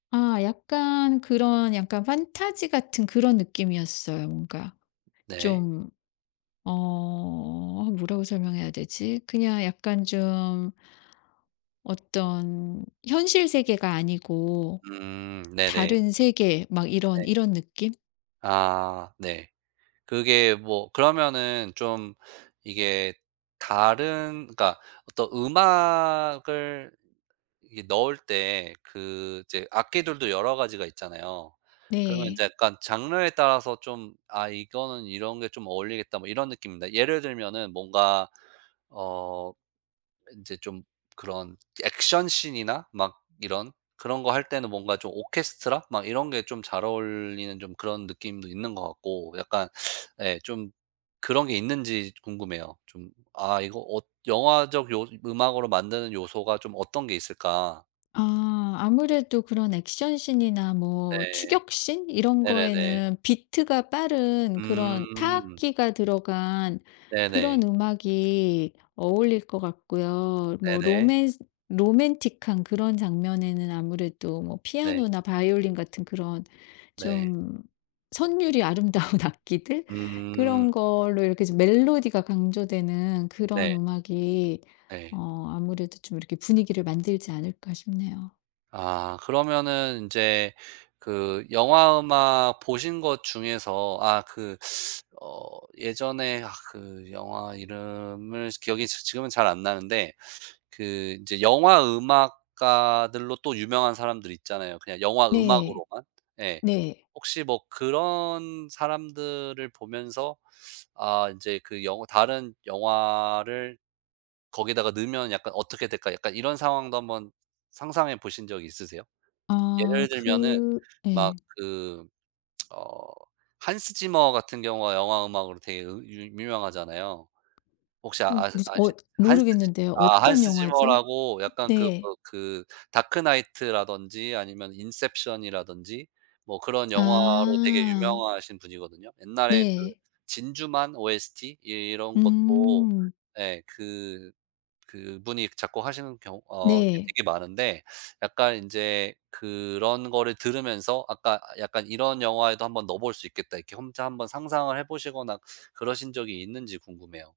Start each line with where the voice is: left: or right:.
left: 아 약간 그런 약간 판타지 같은 그런 느낌이었어요. 뭔가.
right: 네.
left: 좀. 어. 뭐라고 설명해야 되지? 그냥 약간 좀 어떤 현실 세계가 아니고
right: 음. 네네.
left: 다른 세계 막
right: 네.
left: 이런 이런 느낌?
right: 아. 네. 그게 뭐 그러면은 좀 이게 다른 그러니까 어떤 음악을 이게 넣을 때 그 이제 악기들도 여러 가지가 있잖아요. 그러면
left: 네.
right: 이제 약간 장르에 따라서 좀 '아 이거는 이런 게 좀 어울리겠다.' 뭐 이런 느낌입니다. 예를 들면은 뭔가 어 인제 좀 그런 액션 신이나 막 이런 그런 거 할 때는 뭔가 좀 오케스트라 막 이런 게 좀 잘 어울리는 좀 그런 느낌도 있는 것 같고 약간 예 좀 그런 게 있는지 궁금해요. 좀 '아 이거 어 영화적 요 음악으로 만드는 요소가 좀 어떤 게 있을까.'
left: 아. 아무래도 그런 액션 신이나 뭐
right: 네.
left: 추격 신 이런
right: 네네네.
left: 거에는 비트가 빠른 그런
right: 음.
left: 타악기가 들어간 그런
right: 네네.
left: 음악이 어울릴 것 같고요. 뭐
right: 네네.
left: 로맨스 로맨틱한 그런 장면에는 아무래도 뭐
right: 네.
left: 피아노나 바이올린 같은 그런
right: 네.
left: 좀 선율이 아름다운 악기들?
right: 음.
left: 그런 걸로 이렇게 좀 멜로디가 강조되는 그런
right: 네.
left: 음악이
right: 예.
left: 어 아무래도 좀 이렇게 분위기를 만들지 않을까 싶네요.
right: 아. 그러면은 인제 그 영화 음악 보신 것 중에서 아 그 어 예전에 아 그 영화 이름을 기억이 지 지금은 잘 안 나는데 그 인제 영화 음악가들로 또 유명한 사람들 있잖아요, 그냥 영화
left: 네.
right: 음악으로만. 예.
left: 네.
right: 혹시 뭐 그런 사람들을 보면서 '아 인제 그 영 다른 영화를 거기다가 넣으면 약간 어떻게 될까?' 약간 이런 상황도 한번 상상해 보신 적 있으세요? 예를
left: 아.
right: 들면은
left: 그
right: 막
left: 예.
right: 그 어 Hans Zimmer 같은 경우가 영화 음악으로 되게 으 유 유명하잖아요. 혹시
left: 어.
right: 아시
left: 무슨 어
right: 아시는지 한스 지
left: 모르겠는데요.
right: 아
left: 어떤
right: Hans
left: 영화죠?
right: Zimmer라고 약간 그
left: 네.
right: 뭐 그 다크나이트라든지 아니면 인셉션이라든지 뭐 그런 영화로 되게
left: 아.
right: 유명하신 분이거든요. 옛날에 그
left: 네.
right: 진주만 OST 예 이런 것도
left: 음.
right: 예 그 그분이 작곡하시는 경우 어 그
left: 네.
right: 되게 많은데 약간 인제 그런 거를 들으면서 아까 약간 '이런 영화에도 한번 넣어볼 수 있겠다.' 이렇게 혼자 한번 상상을 해보시거나 그러신 적이 있는지 궁금해요.